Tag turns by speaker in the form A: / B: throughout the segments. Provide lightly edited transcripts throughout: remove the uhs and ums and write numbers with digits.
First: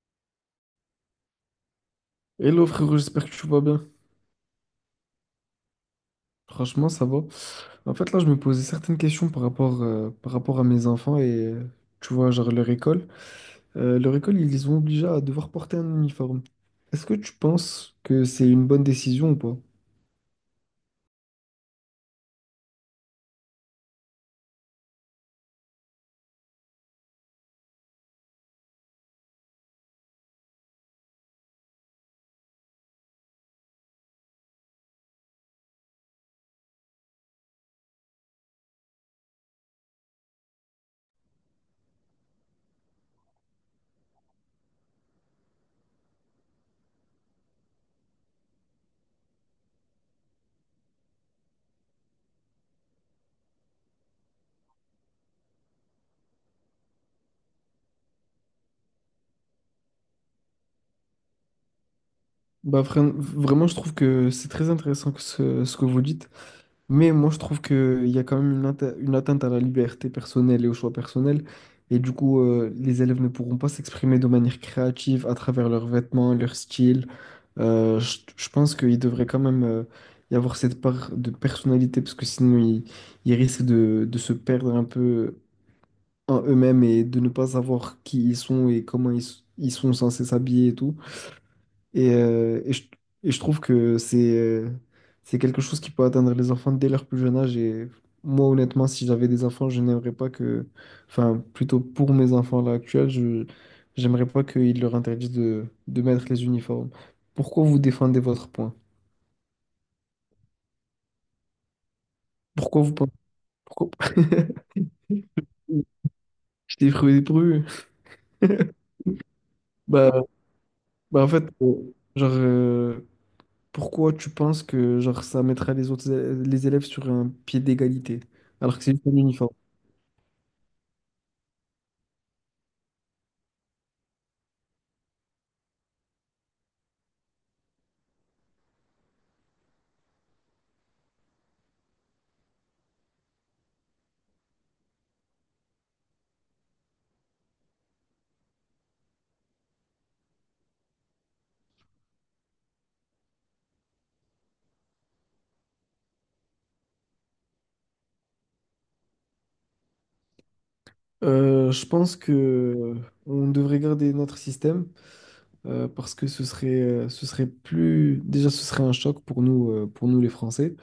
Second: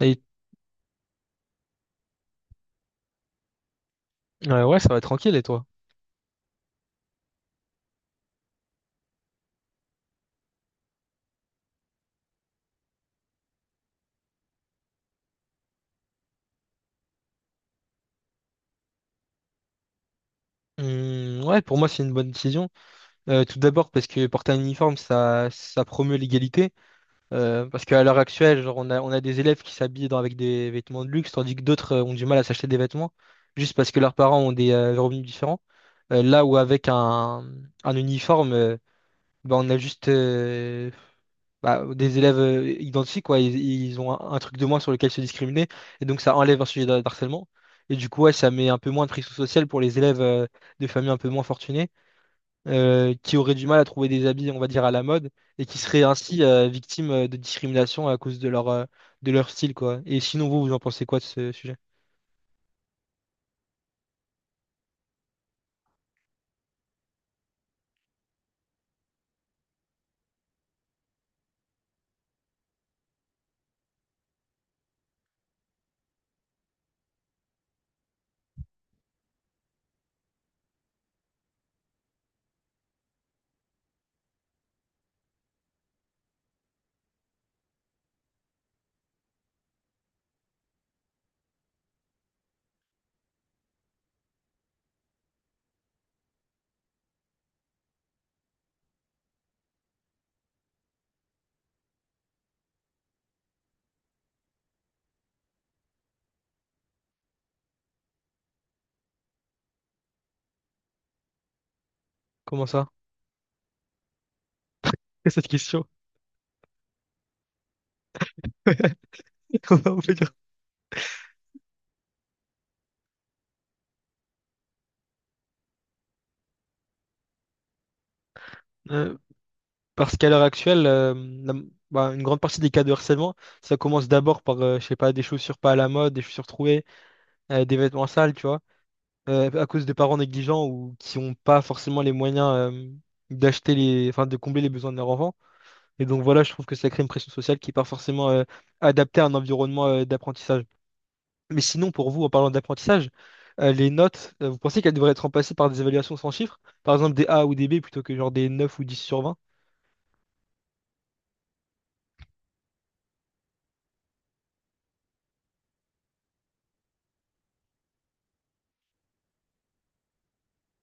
A: Et,
B: Hello frérot, j'espère que tu vas bien.
A: ouais, ça va tranquille, et toi?
B: Franchement, ça va. En fait, là, je me posais certaines questions par rapport à mes enfants et, tu vois, genre leur école. Leur école, ils les ont obligés à devoir porter un uniforme. Est-ce que tu penses que c'est une bonne décision ou pas?
A: Ouais, pour moi, c'est une bonne décision. Tout d'abord parce que porter un uniforme, ça promeut l'égalité. Parce qu'à l'heure actuelle, genre, on a des élèves qui s'habillent avec des vêtements de luxe, tandis que d'autres ont du mal à s'acheter des vêtements, juste parce que leurs parents ont des revenus différents. Là où avec un uniforme, bah, on a juste, bah, des élèves identiques, quoi, ils ont un truc de moins sur lequel se discriminer, et donc ça enlève un sujet d'harcèlement. Et du coup, ouais, ça met un peu moins de pression sociale pour les élèves de familles un peu moins fortunées, qui auraient du mal à trouver des habits, on va dire, à la mode, et qui seraient ainsi victimes de discrimination à cause de leur style, quoi. Et sinon, vous, vous en pensez quoi de ce sujet?
B: Bah, vraiment, je trouve que c'est très intéressant que ce que vous dites. Mais moi, je trouve qu'il y a quand même une atteinte à la liberté personnelle et au choix personnel. Et du coup, les élèves ne pourront pas s'exprimer de manière créative à travers leurs vêtements, leur style. Je pense qu'il devrait quand même y avoir cette part de personnalité parce que sinon ils risquent de se perdre un peu en eux-mêmes et de ne pas savoir qui ils sont et comment ils sont censés s'habiller et tout. Et, euh, et, je, et je trouve que c'est quelque chose qui peut atteindre les enfants dès leur plus jeune âge. Et moi, honnêtement, si j'avais des enfants, je n'aimerais pas enfin, plutôt pour mes enfants là actuels, je j'aimerais pas qu'ils leur interdisent de mettre les uniformes. Pourquoi vous défendez votre point?
A: Comment
B: Pourquoi
A: ça?
B: vous pensez? Pourquoi?
A: Cette question.
B: Je t'ai pris pru.
A: Comment on
B: Bah,
A: peut dire?
B: bah, en fait, pourquoi tu penses que genre ça mettra les autres les élèves sur un pied d'égalité, alors que c'est juste un uniforme?
A: Parce qu'à l'heure actuelle, la- bah, une grande partie des cas de harcèlement, ça commence d'abord par, je sais pas, des chaussures pas à la mode, des chaussures trouées, des vêtements sales, tu vois, à cause de parents négligents ou qui n'ont pas forcément les moyens, euh, d'acheter les, enfin, de combler les besoins de leur enfant. Et donc voilà, je trouve que ça crée une pression sociale qui n'est pas forcément, adaptée à un environnement, d'apprentissage. Mais sinon, pour vous, en parlant d'apprentissage, les notes, vous pensez qu'elles devraient être remplacées par des évaluations sans chiffres? Par exemple, des A ou des B plutôt que genre des 9 ou 10 sur 20?
B: Je pense que on devrait garder notre système parce que ce serait plus, déjà ce serait un choc pour nous les Français.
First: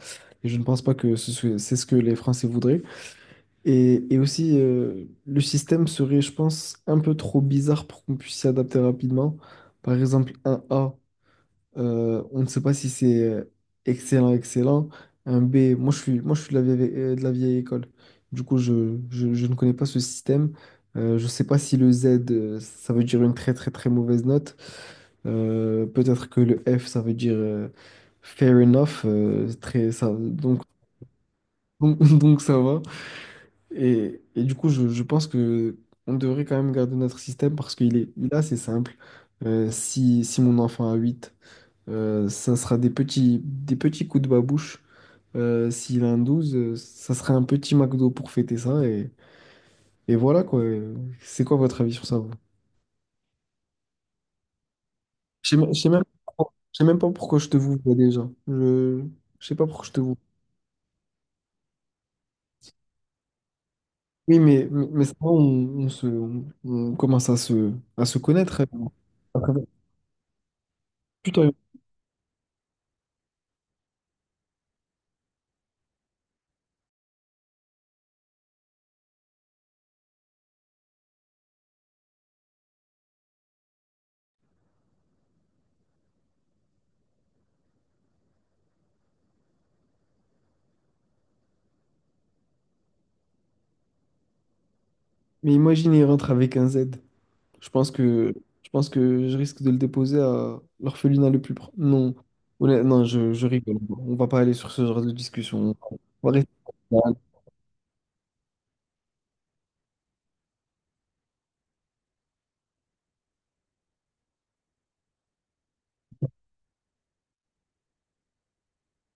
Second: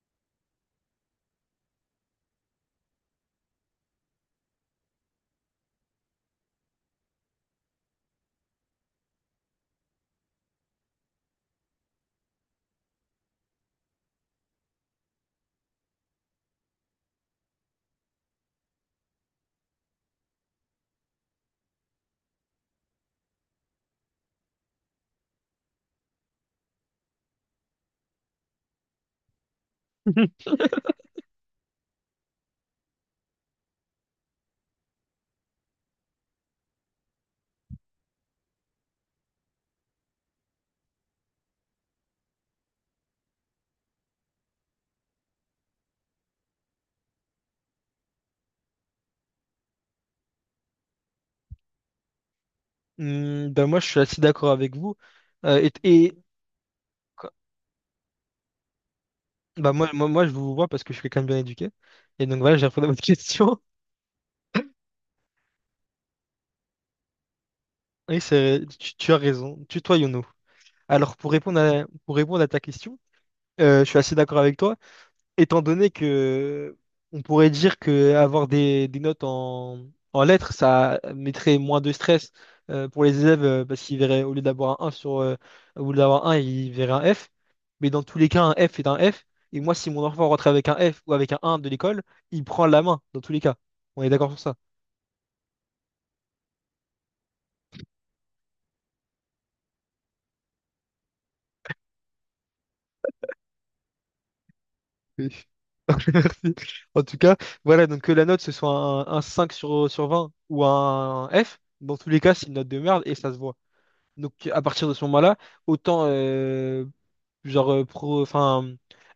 B: Et je ne pense pas que c'est ce que les Français voudraient. Et aussi, le système serait, je pense, un peu trop bizarre pour qu'on puisse s'y adapter rapidement. Par exemple, un A, on ne sait pas si c'est excellent, excellent. Un B, moi, je suis de la vieille école. Du coup, je ne connais pas ce système. Je ne sais pas si le Z, ça veut dire une très, très, très mauvaise note. Peut-être que le F, ça veut dire fair enough. Donc ça va. Je pense que on devrait quand même garder notre système parce qu'il est, il est assez simple. Si mon enfant a 8 ça sera des petits coups de babouche. S'il a un 12 ça sera un petit McDo pour fêter ça. Et voilà quoi. C'est quoi votre avis sur ça? Vous
A: Hmm, ben moi, je suis assez d'accord avec vous. Euh,
B: Je sais même,
A: et
B: pas
A: et
B: pourquoi- je sais même pas
A: quoi-
B: pourquoi je te vous vois déjà. Je sais pas
A: Bah
B: pourquoi
A: moi,
B: je te
A: moi,
B: vous.
A: moi, je vous vois parce que je suis quelqu'un de bien éduqué. Et donc voilà, j'ai répondu à votre question.
B: Oui, mais ça, on commence à
A: Oui,
B: se connaître.
A: tu as raison. Tutoyons-nous. Alors, pour
B: Plutôt
A: répondre à, pour répondre à ta question, je suis assez d'accord avec toi. Étant donné que on pourrait dire que avoir des notes en lettres, ça mettrait moins de stress pour les élèves parce qu'ils verraient, au lieu d'avoir un 1 sur, au lieu d'avoir un, ils verraient un F. Mais dans tous les cas, un F est un F. Et moi, si mon enfant rentre avec un F ou avec un de l'école, il prend la main, dans tous les cas. On est d'accord sur ça.
B: Mais imagine, il rentre avec un Z. Je pense que je pense que je risque de le déposer à l'orphelinat le plus proche. Non, non, je rigole. On va pas aller sur ce genre de
A: Oui.
B: discussion. On va rester.
A: Merci. En tout cas, voilà, donc que la note, ce soit un 5 sur 20 ou un F, dans tous les cas, c'est une note de merde et ça se voit. Donc à partir de ce moment-là, autant genre enfin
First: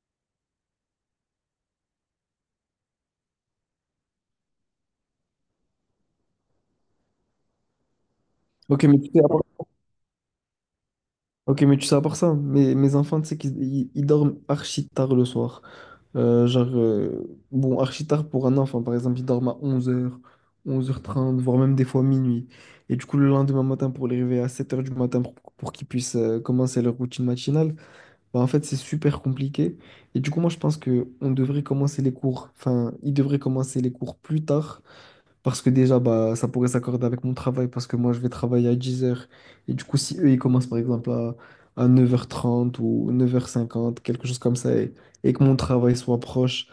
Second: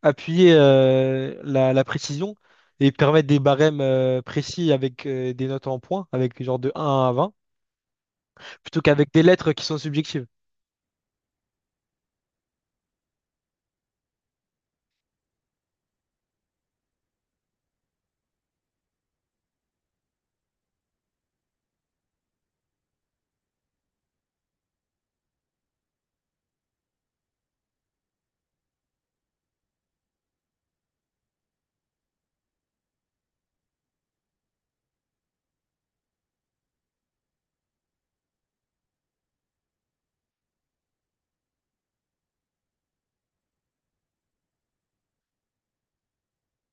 A: appuyer la précision et permettre des barèmes précis avec des notes en points, avec genre de 1 à 20, plutôt
B: Ok, mais tu
A: qu'avec des
B: sais, à part,
A: lettres qui sont subjectives.
B: ok, mais tu sais, à part ça, mes enfants, tu sais qu'ils ils dorment archi tard le soir. Archi tard pour un enfant, par exemple, ils dorment à 11 heures, 11 11h30, voire même des fois minuit. Et du coup, le lendemain matin, pour les réveiller à 7h du matin pour qu'ils puissent commencer leur routine matinale, bah, en fait, c'est super compliqué. Et du coup, moi, je pense que on devrait commencer les cours, enfin, ils devraient commencer les cours plus tard, parce que déjà, bah, ça pourrait s'accorder avec mon travail, parce que moi, je vais travailler à 10h. Et du coup, si eux, ils commencent, par exemple, à 9h30 ou 9h50, quelque chose comme ça, et que mon travail soit proche,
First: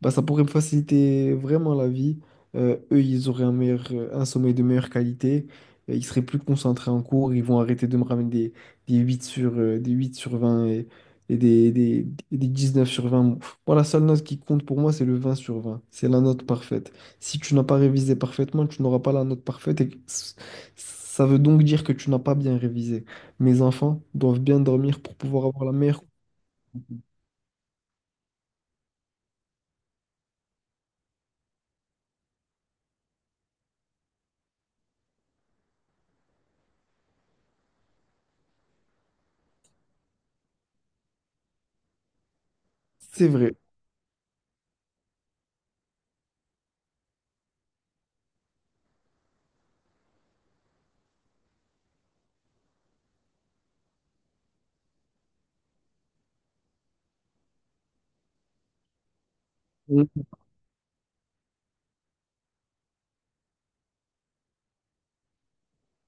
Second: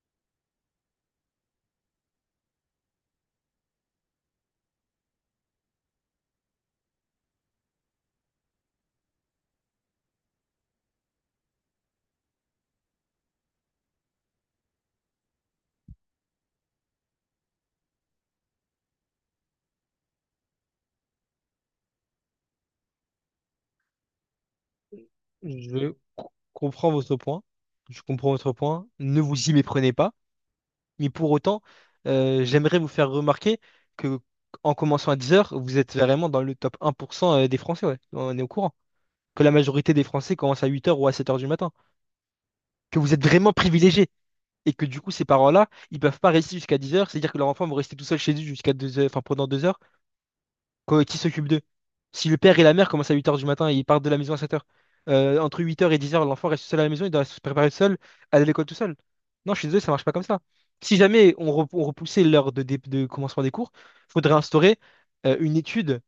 B: bah, ça pourrait me faciliter vraiment la vie. Eux, ils auraient un meilleur, un sommeil de meilleure qualité. Ils seraient plus concentrés en cours. Ils vont arrêter de me ramener des 8 des 8/20 et des 9/20. Moi, la seule note qui compte pour moi, c'est le 20/20. C'est la note parfaite. Si tu n'as pas révisé parfaitement, tu n'auras pas la note parfaite. Ça veut donc dire que tu n'as pas bien révisé. Mes enfants doivent bien dormir pour pouvoir avoir la meilleure.
A: Comprends votre point. Je comprends votre point. Ne vous y méprenez pas. Mais pour autant, j'aimerais vous faire remarquer que en commençant à 10 heures, vous êtes vraiment dans le top 1% des Français, ouais. On est au courant. Que la majorité des Français commencent à 8 heures ou à 7 heures du matin. Que vous êtes
B: C'est
A: vraiment
B: vrai.
A: privilégiés et que du coup, ces parents-là, ils peuvent pas rester jusqu'à 10 heures, c'est-à-dire que leur enfant va rester tout seul chez eux jusqu'à 2 heures, enfin pendant 2 heures, quoi, qui s'occupe d'eux? Si le père et la mère commencent à 8 heures du matin et ils partent de la maison à 7 heures, entre 8 heures et 10 heures, l'enfant reste seul à la maison, il doit se préparer seul, aller à l'école tout seul. Non, je suis désolé, ça marche pas comme ça. Si jamais on repoussait l'heure de commencement des cours, faudrait instaurer une étude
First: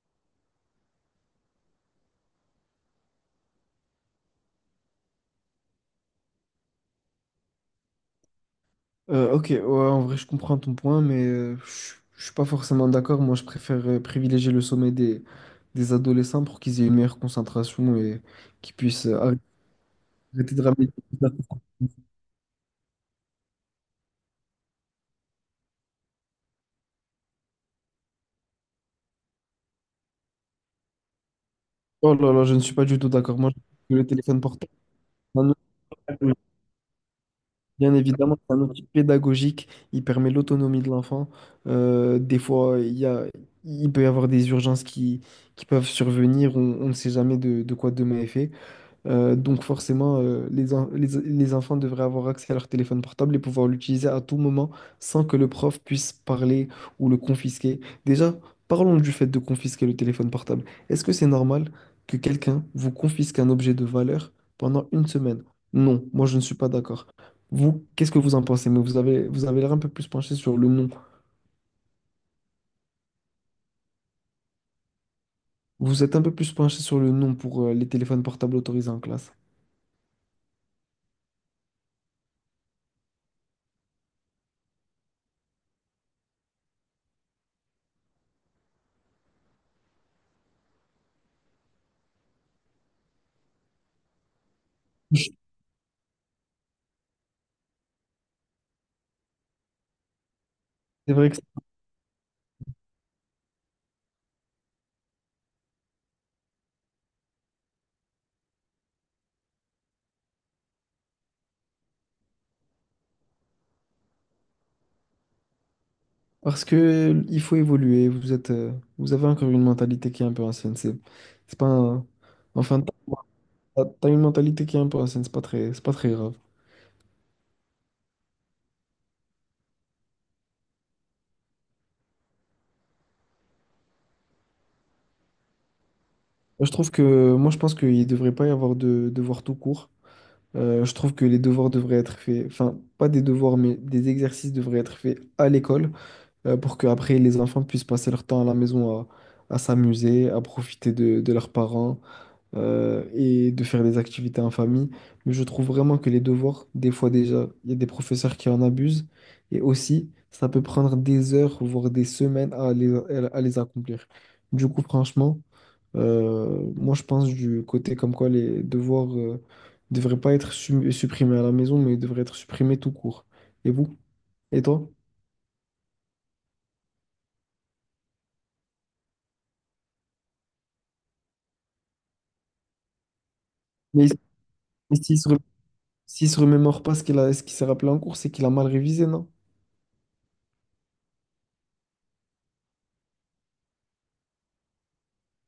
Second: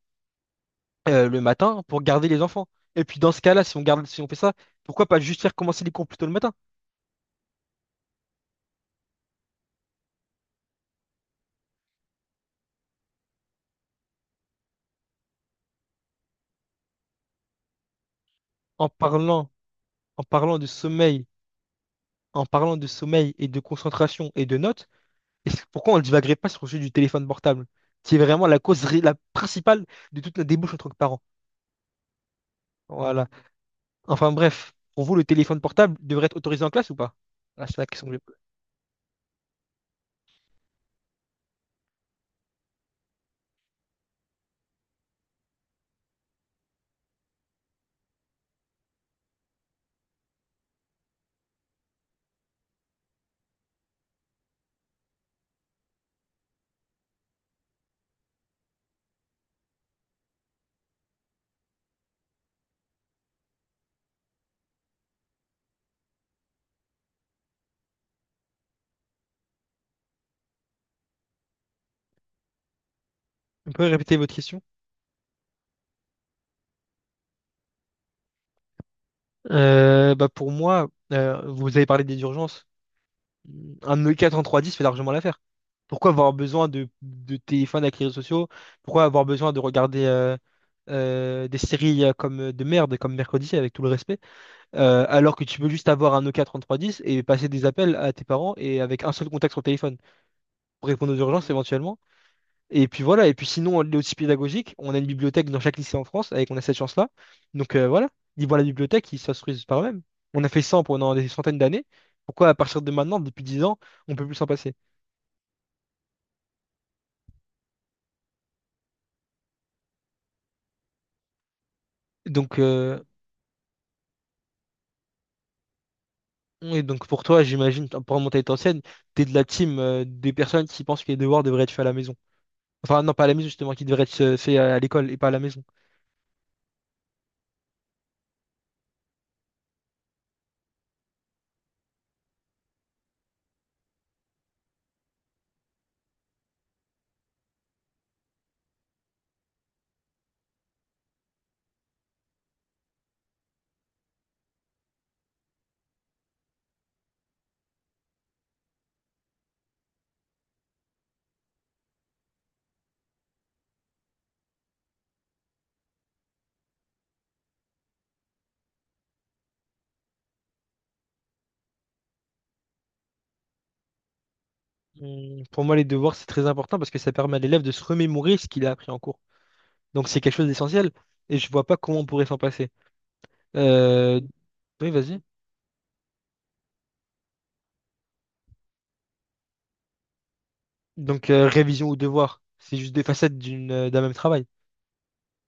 A: le matin pour garder les enfants. Et puis dans ce cas-là, si on garde, si on fait ça, pourquoi pas juste faire commencer les cours plus tôt le matin.
B: Ok, ouais, en vrai, je comprends ton point, mais je suis pas forcément d'accord. Moi, je préfère privilégier le sommet des adolescents pour qu'ils aient une meilleure concentration et qu'ils
A: en
B: puissent
A: parlant en
B: arrêter
A: parlant
B: de
A: de
B: ramener.
A: sommeil, en parlant de sommeil et de concentration et de notes, et c'est pourquoi on ne divaguerait pas sur le sujet du téléphone portable, qui est vraiment la cause la principale de toute la débouche entre parents.
B: Oh là là, je ne suis pas du tout
A: Voilà.
B: d'accord. Moi, je trouve que le
A: Enfin
B: téléphone portable,
A: bref, pour vous, le
B: c'est un outil-
A: téléphone portable devrait être autorisé en classe ou pas? Ah, c'est la
B: bien
A: question que j'ai-
B: évidemment, c'est un outil pédagogique. Il permet l'autonomie de l'enfant. Des fois, il y a, il peut y avoir des urgences qui peuvent survenir. On ne sait jamais de quoi demain est fait. Donc forcément, les enfants devraient avoir accès à leur téléphone portable et pouvoir l'utiliser à tout moment sans que le prof puisse parler ou le confisquer. Déjà, parlons du fait de confisquer le téléphone portable. Est-ce que c'est normal que quelqu'un vous confisque un objet de valeur pendant une semaine? Non, moi je ne suis pas d'accord. Vous, qu'est-ce que vous en pensez? Mais vous avez l'air un peu plus penché sur le non.
A: Vous pouvez répéter votre question?
B: Vous êtes un peu plus penché sur le non pour les téléphones portables autorisés en classe.
A: Bah pour moi, vous avez parlé des urgences. Un E4 en 310 fait largement l'affaire. Pourquoi avoir besoin de téléphone avec les réseaux sociaux? Pourquoi avoir besoin de regarder des séries comme de merde, comme Mercredi, avec tout le respect, alors que tu peux juste avoir un Nokia 3310 et passer des appels à tes parents et avec un seul contact sur le téléphone pour répondre
B: C'est
A: aux
B: vrai que
A: urgences éventuellement. Et puis voilà, et puis sinon, on est aussi pédagogique. On a une bibliothèque dans chaque lycée en France, avec on a cette chance-là. Donc voilà, ils vont à la bibliothèque, ils s'instruisent par eux-mêmes. On a fait ça pendant des centaines d'années. Pourquoi à partir de maintenant, depuis 10 ans, on peut plus s'en passer?
B: parce que il faut évoluer, vous avez encore une mentalité qui est un peu ancienne. C'est pas un-
A: Donc,
B: enfin,
A: euh,
B: t'as une mentalité qui est un peu ancienne, c'est pas très grave.
A: Oui, donc pour toi, j'imagine, pour remonter ton scène, t'es de la team des personnes qui pensent que les devoirs devraient être faits à la maison. Enfin, non, pas à la maison, justement, qui devraient être faits à l'école et pas à la maison.
B: Moi, moi, je pense qu'il devrait pas y avoir de devoirs tout court. Je trouve que les devoirs devraient être faits, enfin, pas des devoirs, mais des exercices devraient être faits à l'école pour que après les enfants puissent passer leur temps à la maison à s'amuser, à profiter de leurs parents et de faire des activités en famille. Mais je trouve vraiment que les devoirs, des fois déjà, il y a des professeurs qui en abusent. Et aussi, ça peut prendre des heures, voire des semaines à à les accomplir. Du coup, franchement, moi, je pense du côté comme quoi les devoirs ne devraient pas être supprimés à la maison, mais devraient être supprimés tout court. Et vous? Et toi?
A: Pour moi, les devoirs, c'est très important parce que ça permet à l'élève de se remémorer ce qu'il a appris en cours. Donc, c'est quelque chose d'essentiel et je vois pas comment on pourrait s'en passer.
B: Mais
A: Euh, Oui,
B: s'il
A: vas-y.
B: se, re- s'il se remémore pas ce qu'il a, ce qu'il s'est rappelé en cours, c'est qu'il a mal révisé, non?
A: Donc, révision ou devoir, c'est juste des facettes d'un même travail.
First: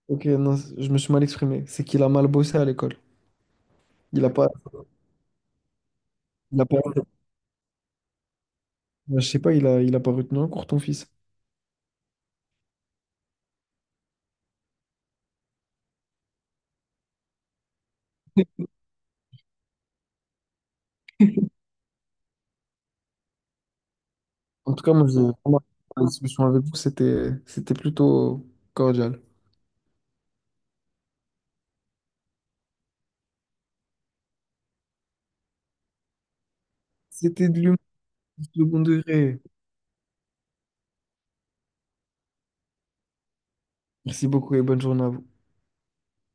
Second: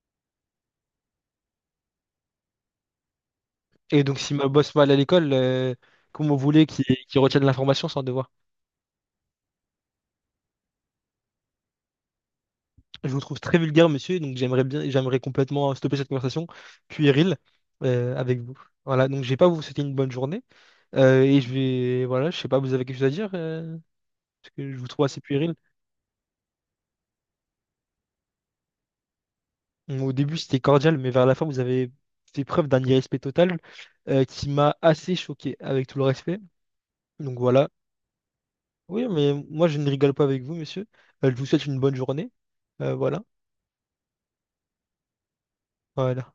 B: Je me suis mal exprimé. C'est qu'il a mal bossé à l'école.
A: Et donc,
B: Il a
A: si ma
B: pas,
A: bosse mal à l'école, comment vous
B: il a
A: voulez
B: pas,
A: qu'il retienne l'information sans devoir?
B: je sais pas, il a pas retenu un cours, ton fils.
A: Je vous trouve très vulgaire, monsieur, donc j'aimerais bien, j'aimerais complètement stopper cette conversation puérile avec vous. Voilà, donc je vais pas vous souhaiter une bonne journée et je vais, voilà, je sais pas, vous avez quelque chose à dire parce que
B: En
A: je
B: tout
A: vous
B: cas,
A: trouve
B: moi, j'ai
A: assez puéril.
B: remarqué la discussion avec vous, c'était plutôt cordial.
A: Bon, au début, c'était cordial, mais vers la fin, vous avez fait preuve d'un irrespect total qui m'a assez choqué, avec tout le respect. Donc
B: C'était de
A: voilà.
B: l'humour du second
A: Oui, mais
B: degré.
A: moi, je ne rigole pas avec vous, monsieur. Je vous souhaite une bonne journée. Voilà.
B: Merci beaucoup et bonne journée à vous.
A: Voilà.